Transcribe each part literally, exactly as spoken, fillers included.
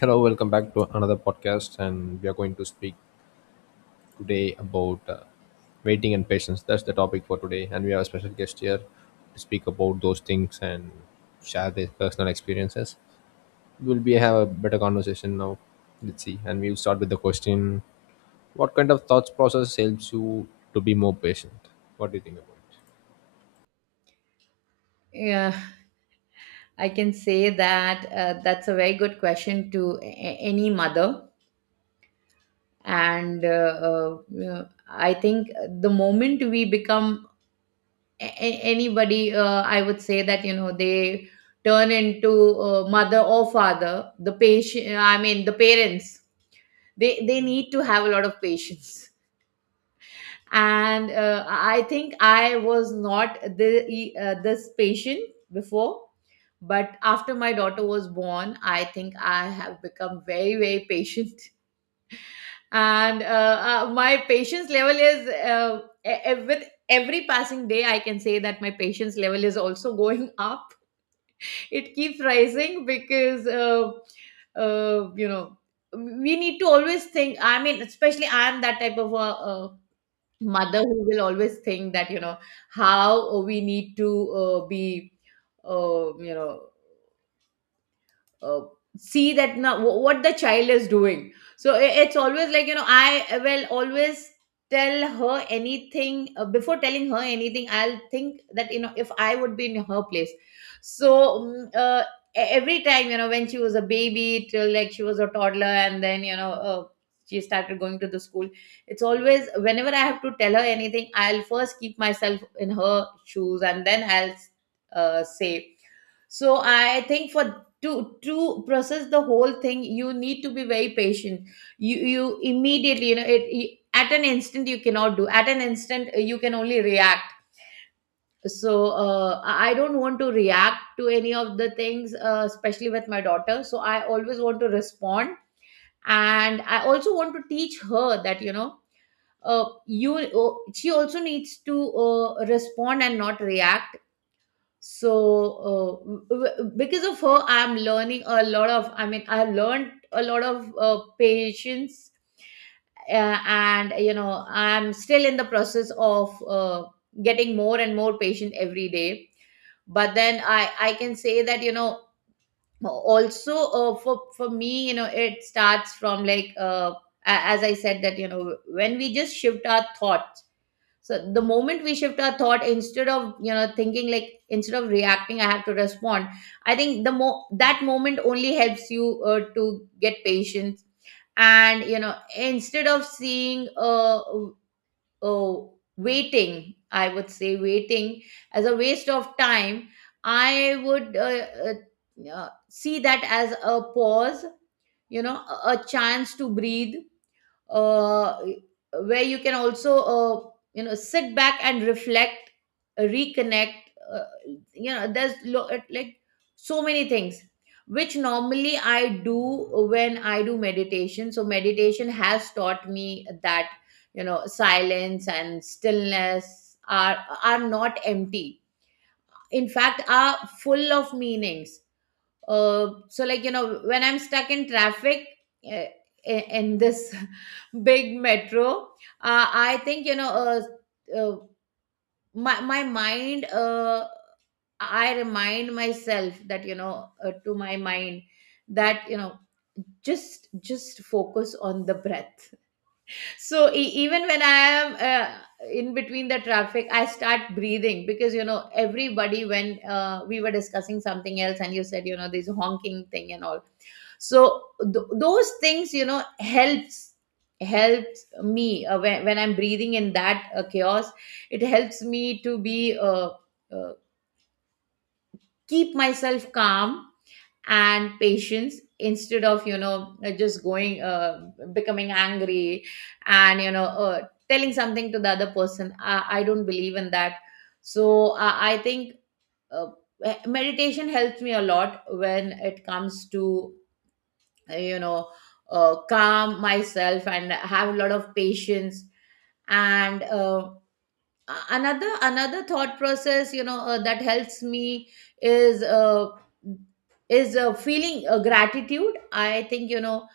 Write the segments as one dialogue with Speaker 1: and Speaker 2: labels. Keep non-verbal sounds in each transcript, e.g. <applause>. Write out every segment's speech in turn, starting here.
Speaker 1: Hello, welcome back to another podcast, and we are going to speak today about uh, waiting and patience. That's the topic for today, and we have a special guest here to speak about those things and share their personal experiences. We'll be have a better conversation now. Let's see, and we'll start with the question: what kind of thoughts process helps you to be more patient? What do you think about
Speaker 2: Yeah, I can say that uh, that's a very good question to a- a- any mother. And uh, uh, you know, I think the moment we become a- a- anybody, uh, I would say that, you know, they turn into uh, mother or father, the patient, I mean, the parents, they, they need to have a lot of patience, and uh, I think I was not the, e, uh, this patient before, but after my daughter was born, I think I have become very very patient. <laughs> and uh, uh, my patience level is, uh, e- e- with every passing day, I can say that my patience level is also <laughs> going up. It keeps rising because, uh, uh, you know, we need to always think. I mean, especially I am that type of a, uh mother who will always think that, you know, how we need to uh, be, uh, you know uh, see that now wh- what the child is doing. So i- it's always like, you know, I will always tell her anything. Uh, before telling her anything, I'll think that, you know, if I would be in her place. So mm, uh, e- every time, you know, when she was a baby, till like she was a toddler, and then, you know, uh, she started going to the school. It's always whenever I have to tell her anything, I'll first keep myself in her shoes, and then I'll uh, say. So I think for to to process the whole thing, you need to be very patient. You you immediately, you know, it, it- at an instant you cannot do. At an instant uh, you can only react. So uh, i I don't want to react to any of the things, uh, especially with my daughter, so I always want to respond. And I also want to teach her that, you know, uh, you uh, she also needs to uh, respond and not react. So uh, w- w- because of her, I'm learning a lot of, I mean, I learned a lot of uh, patience. Uh, and you know, I'm still in the process of uh, getting more and more patient every day. But then i i can say that, you know, also uh, for for me, you know, it starts from like, uh, a- as I said that, you know, when we just shift our thoughts. So the moment we shift our thought, instead of, you know, thinking like, instead of reacting, I have to respond. I think the mo that moment only helps you uh, to get patience. And you know, instead of seeing, uh, uh waiting, I would say, waiting as a waste of time, I would uh, uh, uh, see that as a pause, you know, a a chance to breathe, uh, where you can also uh, you know, sit back and reflect, reconnect. Uh, you know, there's lo- like so many things which normally I do when I do meditation. So meditation has taught me that, you know, silence and stillness are are not empty. In fact, are full of meanings. Uh, so like, you know, when I'm stuck in traffic, uh, i- in this <laughs> big metro, uh, I think, you know, uh, uh, my my mind, uh, I remind myself that, you know, uh, to my mind, that, you know, just just focus on the breath. So e- even when I am uh, in between the traffic, I start breathing, because, you know, everybody, when uh, we were discussing something else, and you said, you know, this honking thing and all. So th- those things, you know, helps, helps me, uh, when, when I'm breathing in that uh, chaos, it helps me to be, uh, uh, keep myself calm and patience, instead of, you know, uh, just going uh, becoming angry, and you know, uh, telling something to the other person. i, I don't believe in that. So i i think uh, meditation helps me a lot when it comes to uh, you know uh, calm myself and have a lot of patience. And uh, a- another another thought process, you know, uh, that helps me is uh, is uh, feeling uh, gratitude. I think, you know,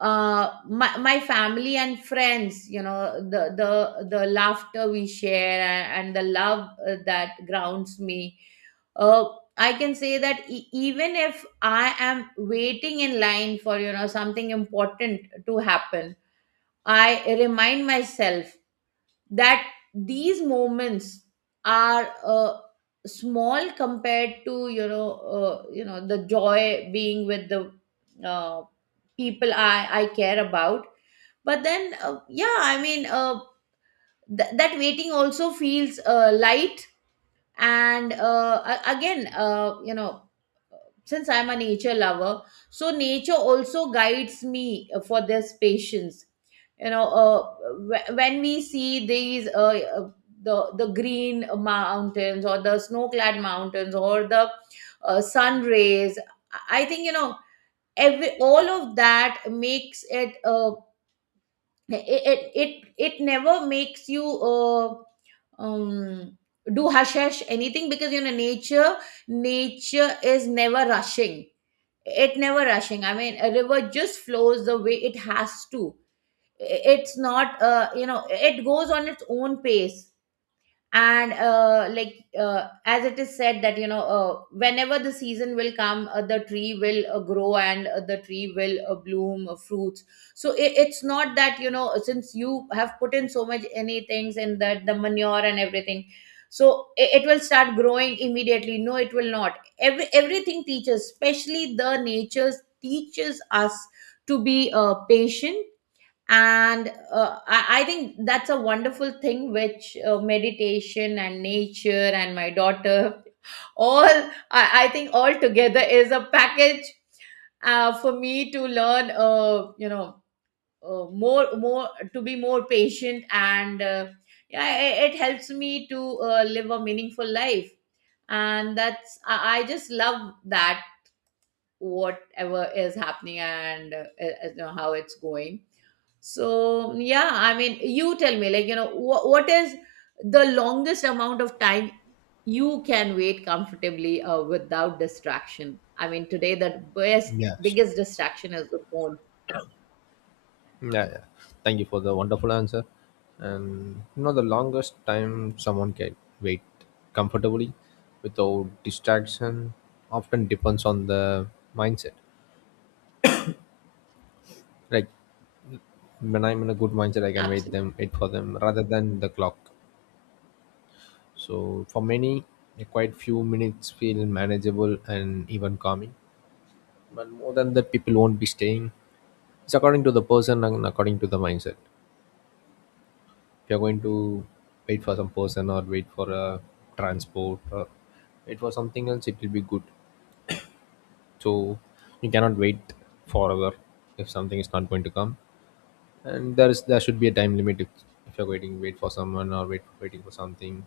Speaker 2: uh my, my family and friends, you know, the the the laughter we share, and, and the love, uh, that grounds me. uh I can say that, e- even if I am waiting in line for, you know, something important to happen, I remind myself that these moments are, uh, small compared to, you know, uh, you know the joy being with the, uh, people I, I care about. But then uh, yeah, I mean, uh, th- that waiting also feels uh, light. And uh, a- again, uh, you know, since I'm a nature lover, so nature also guides me uh, for this patience. You know, uh, wh- when we see these, uh, uh, the the green mountains or the snow clad mountains or the uh, sun rays, I think, you know, every, all of that makes it, uh, it, it it it never makes you, uh, um do hush hush anything, because you know, nature, nature is never rushing. It never rushing. I mean, a river just flows the way it has to. It's not, uh, you know, it goes on its own pace. And uh, like uh, as it is said that, you know, uh, whenever the season will come, uh, the tree will uh, grow, and uh, the tree will uh, bloom uh, fruits. So I it's not that, you know, since you have put in so much any things in that, the manure and everything, so i- it will start growing immediately. No, it will not. Every, everything teaches, especially the natures teaches us to be uh, patient. And uh, I, I think that's a wonderful thing, which uh, meditation and nature and my daughter <laughs> all, I, I think all together is a package uh, for me to learn, uh, you know uh, more more to be more patient. And uh, yeah, it, it helps me to uh, live a meaningful life. And that's, I, I just love that, whatever is happening. And uh, uh, you know, how it's going. So yeah, I mean, you tell me, like, you know, wh- what is the longest amount of time you can wait comfortably uh, without distraction? I mean, today the best,
Speaker 1: it? Yeah, sure.
Speaker 2: biggest distraction is the phone.
Speaker 1: Yeah, yeah. Thank you for the wonderful answer. And you know, the longest time someone can wait comfortably without distraction often depends on the mindset. Like when I'm in a good mindset, I can wait
Speaker 2: Absolutely.
Speaker 1: them, wait for them rather than the clock. So for many, a quite few minutes feel manageable and even calming. But more than that, people won't be staying. It's according to the person and according to the mindset. If you're going to wait for some person or wait for a transport or wait for something else, it will be good. So you cannot wait forever if something is not going to come, and there is there should be a time limit. if, if you're waiting, wait for someone or wait waiting for something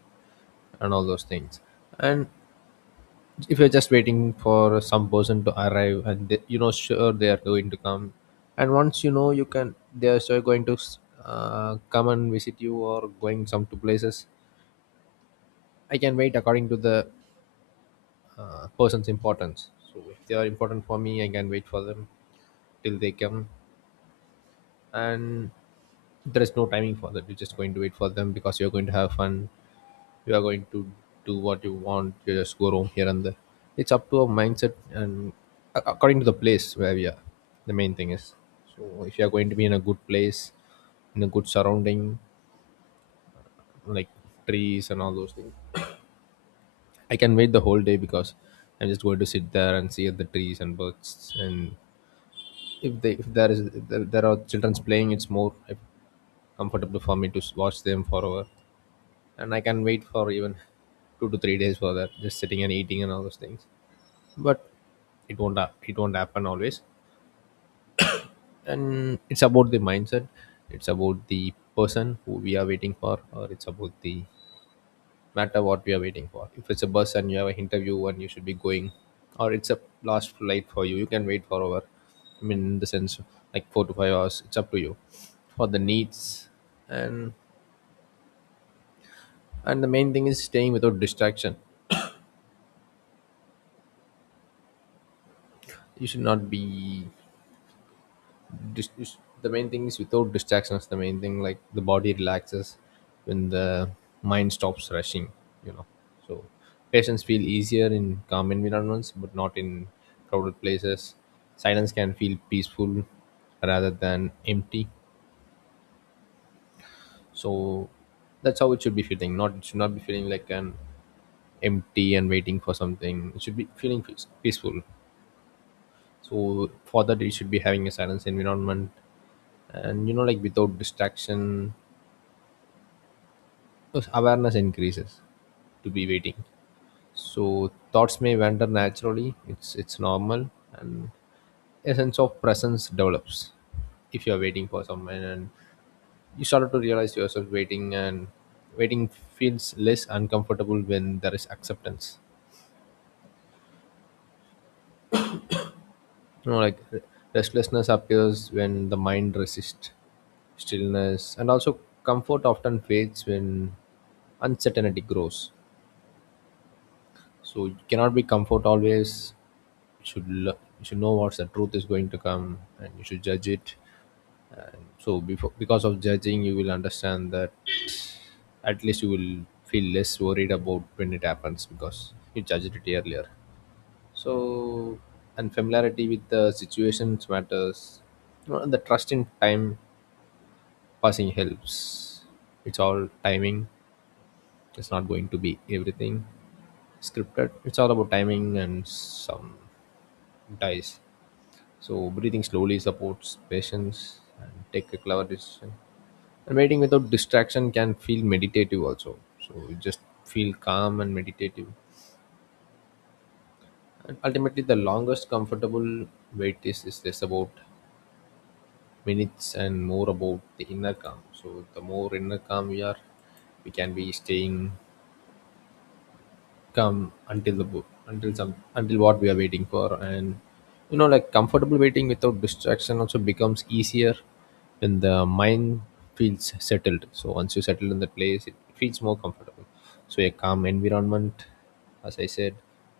Speaker 1: and all those things. And if you're just waiting for some person to arrive and they, you know, sure they are going to come, and once you know you can, they are sure going to uh, come and visit you or going some to places, I can wait according to the uh, person's importance. So if they are important for me, I can wait for them till they come, and there is no timing for that. You're just going to wait for them because you're going to have fun. You are going to do what you want. You just go roam here and there. It's up to a mindset and a- according to the place where we are. The main thing is, so if you are going to be in a good place, in a good surrounding, like trees and all those things, I can wait the whole day because I'm just going to sit there and see the trees and birds. And if they, if there is, if there there are childrens playing, it's more uh, comfortable for me to s- watch them forever. And I can wait for even two to three days for that, just sitting and eating and all those things. But it won't hap- it won't happen always. And it's about the mindset. It's about the person who we are waiting for, or it's about the matter what we are waiting for. If it's a bus and you have an interview and you should be going, or it's a last flight for you, you can wait for over. I mean, in the sense like four to five hours. It's up to you for the needs and and the main thing is staying without distraction. You should not be dis- dis- the main thing is without distractions, the main thing, like the body relaxes when the mind stops rushing, you know. So patients feel easier in calm environments, but not in crowded places. Silence can feel peaceful rather than empty. So that's how it should be feeling. Not it should not be feeling like an empty and waiting for something. It should be feeling peace- peaceful. So for that, it should be having a silence environment, and you know, like without distraction, because awareness increases to be waiting. So thoughts may wander naturally. It's it's normal, and a sense of presence develops if you are waiting for someone, and you started to realize yourself waiting, and waiting feels less uncomfortable when there is acceptance. You know, like re- restlessness appears when the mind resists stillness, and also comfort often fades when uncertainty grows. So you cannot be comfort always. You should lo- you should know what's the truth is going to come and you should judge it. And so before, because of judging, you will understand that at least you will feel less worried about when it happens because you judged it earlier. So, and familiarity with the situations matters. You know, the trust in time passing helps. It's all timing. It's not going to be everything scripted. It's all about timing and some dice. So breathing slowly supports patience and take a clever decision. And waiting without distraction can feel meditative also. So you just feel calm and meditative. And ultimately, the longest comfortable wait is, is less about minutes and more about the inner calm. So the more inner calm we are, we can be staying come until the book until some until what we are waiting for. And you know, like comfortable waiting without distraction also becomes easier when the mind feels settled. So once you settle in the place, it feels more comfortable. So a calm environment, as I said,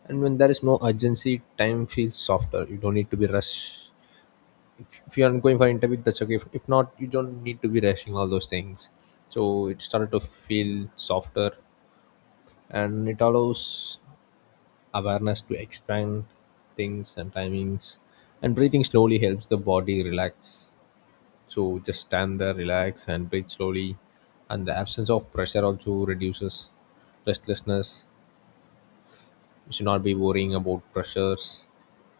Speaker 1: and when there is no urgency, time feels softer. You don't need to be rushed. if, if you are going for interview, that's okay. if, if not, you don't need to be rushing all those things. So it started to feel softer, and it allows awareness to expand things and timings. And breathing slowly helps the body relax. So just stand there, relax and breathe slowly. And the absence of pressure also reduces restlessness. We should not be worrying about pressures,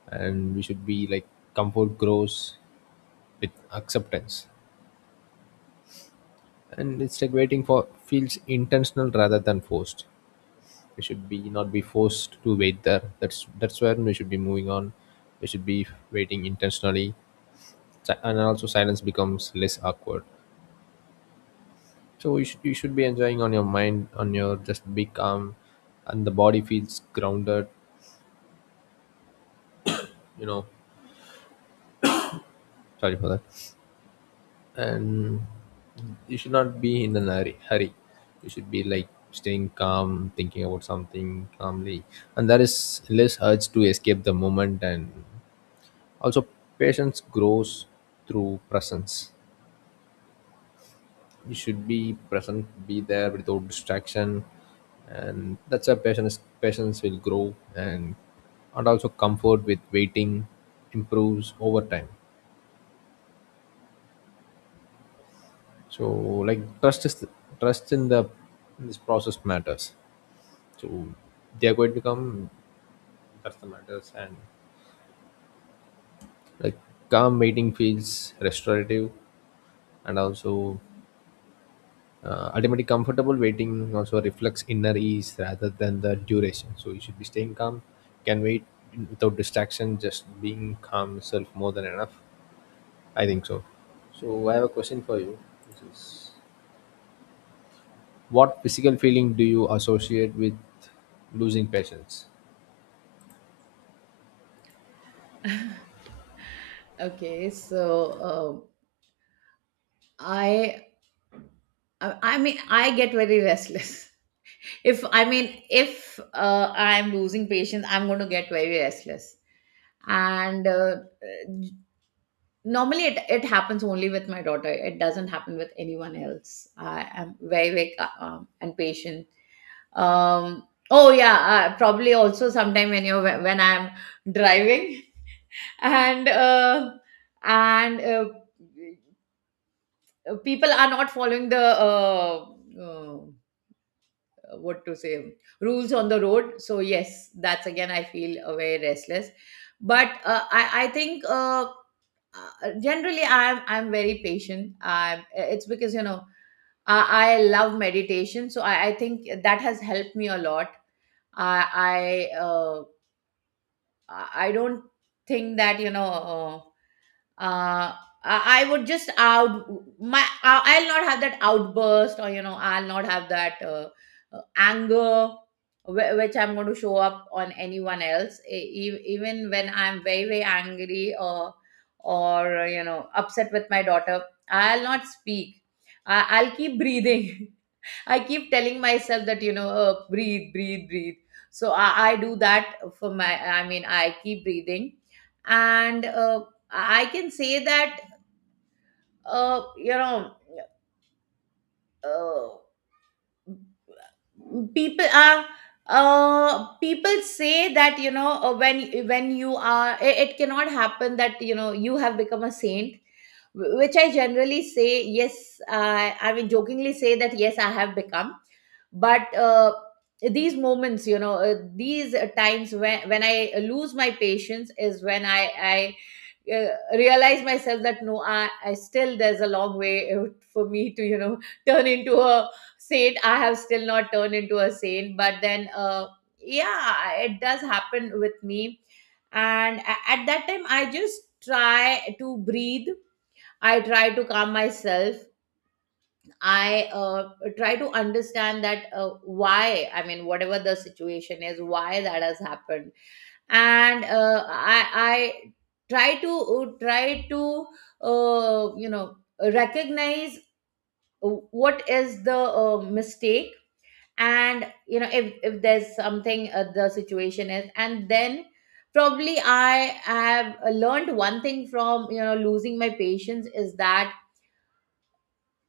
Speaker 1: and we should be like comfort grows with acceptance. And it's like waiting for feels intentional rather than forced. We should be not be forced to wait there. That's that's when we should be moving on. We should be waiting intentionally. Si- and also silence becomes less awkward. So you should, you should be enjoying on your mind, on your, just be calm. And the body feels grounded, you know. Sorry for that. And you should not be in a hurry hurry. You should be like staying calm, thinking about something calmly. And there is less urge to escape the moment. And also, patience grows through presence. You should be present, be there without distraction, and that's how patience patience will grow. and and also comfort with waiting improves over time. So, like trust is trust in the, in this process matters. So they are going to come. That's the matters. And like calm waiting feels restorative. And also, Uh, ultimately, comfortable waiting also reflects inner ease rather than the duration. So you should be staying calm, can wait without distraction. Just being calm itself more than enough. I think so. So I have a question for you. This is what physical feeling do you associate with losing patience?
Speaker 2: Okay, so um, I, I, I mean, I get very restless. <laughs> If, I mean, if uh, I'm losing patience, I'm going to get very restless. And uh, normally it, it happens only with my daughter. It doesn't happen with anyone else. I am very very ca- um, and patient. um oh yeah, uh, probably also sometime when you're when I'm driving, <laughs> and uh, and uh, people are not following the, uh, uh, uh, what to say, rules on the road. So yes, that's again I feel uh, very restless. But uh, i i think uh, uh, generally i'm i'm very patient. I It's because, you know, i, I love meditation. So I, I think that has helped me a lot. i i uh, i I don't think that, you know, Uh, uh, I I would just out my. I- I'll not have that outburst, or you know, I'll not have that uh, uh, anger, wh- which I'm going to show up on anyone else. E- e- even when I'm very very angry or or you know, upset with my daughter, I'll not speak. I- I'll keep breathing. <laughs> I keep telling myself that, you know, uh, breathe, breathe, breathe. So I, I do that for my, I mean, I keep breathing. And uh, I can say that, uh, you know, uh, people are, uh people say that, you know, uh, when when you are, it, it cannot happen that, you know, you have become a saint, wh- which I generally say, yes, i i mean jokingly say that yes, I have become. But uh, these moments, you know, uh, these uh, times when when I lose my patience, is when I I uh, realize myself that no, I, I still, there's a long way for me to, you know, <laughs> turn into a saint. I have still not turned into a saint. But then uh, yeah, it does happen with me. And a- at that time, I just try to breathe. I try to calm myself. I uh, try to understand that, uh, why, I mean, whatever the situation is, why that has happened. And uh, I, I try to, try to, uh, you know recognize what is the uh, mistake. And you know, if, if there's something, uh, the situation is, and then probably I have uh, learned one thing from, you know, losing my patience, is that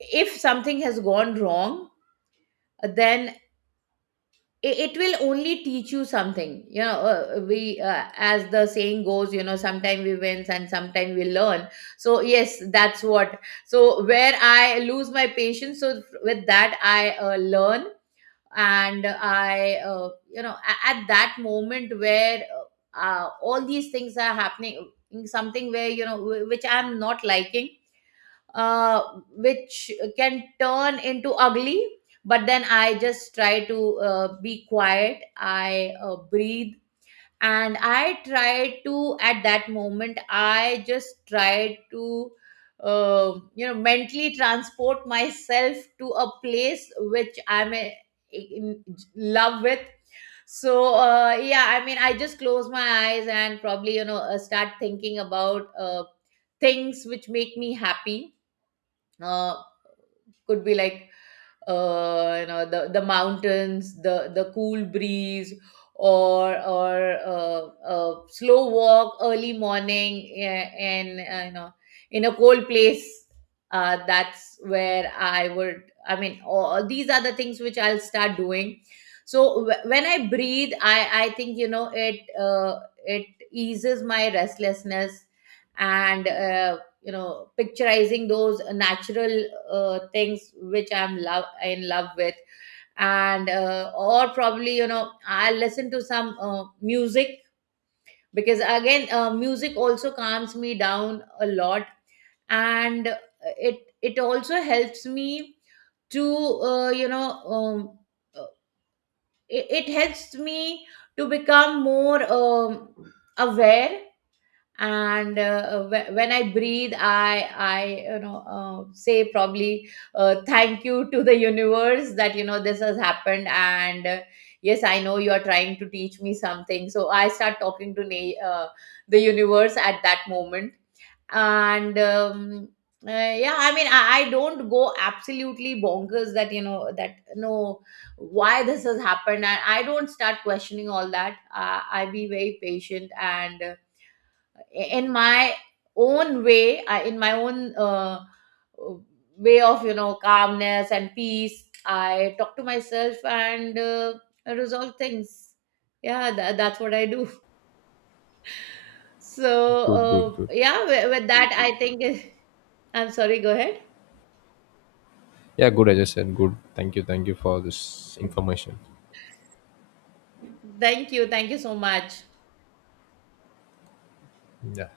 Speaker 2: if something has gone wrong, then it, it will only teach you something. You know, uh, we uh, as the saying goes, you know, sometimes we wins and sometimes we learn. So yes, that's what. So where I lose my patience, so with that I uh, learn. And i uh, you know, a- at that moment where uh, all these things are happening, something where, you know, wh- which I'm not liking, uh, which can turn into ugly. But then I just try to uh, be quiet. I uh, breathe, and I try to, at that moment, I just try to, uh, you know, mentally transport myself to a place which I'm uh, in love with. So uh, yeah, I mean, I just close my eyes, and probably, you know, uh, start thinking about uh, things which make me happy. uh, could be like, uh, you know, the the mountains, the the cool breeze, or or uh, a slow walk, early morning, yeah, and uh, you know, in a cold place. Uh, that's where I would. I mean, all these are the things which I'll start doing. So wh- when I breathe, I I think, you know, it uh, it eases my restlessness. And uh, you know, picturizing those uh, natural uh, things which I'm love, in love with. And uh, or probably, you know, I listen to some uh, music, because again, uh, music also calms me down a lot. And it it also helps me to uh, you know um, uh, it it helps me to become more um, aware. And uh, wh- when I breathe, i i you know, uh, say probably uh, thank you to the universe, that, you know, this has happened. And uh, yes, I know you are trying to teach me something. So I start talking to na- uh, the universe at that moment. And um, uh, yeah, I mean, I, I don't go absolutely bonkers that, you know, that no, why this has happened, and I don't start questioning all that. uh, I be very patient. And uh, in my own way, I, in my own uh, way of, you know, calmness and peace, I talk to myself, and uh, resolve things. Yeah, tha- that's what I do. <laughs>
Speaker 1: Good, good,
Speaker 2: So
Speaker 1: good.
Speaker 2: uh, yeah, with, with that, I think <laughs> I'm sorry, go ahead.
Speaker 1: Yeah, good. I just said good. Thank you, thank you for this information.
Speaker 2: Thank you, thank you so much.
Speaker 1: Yeah.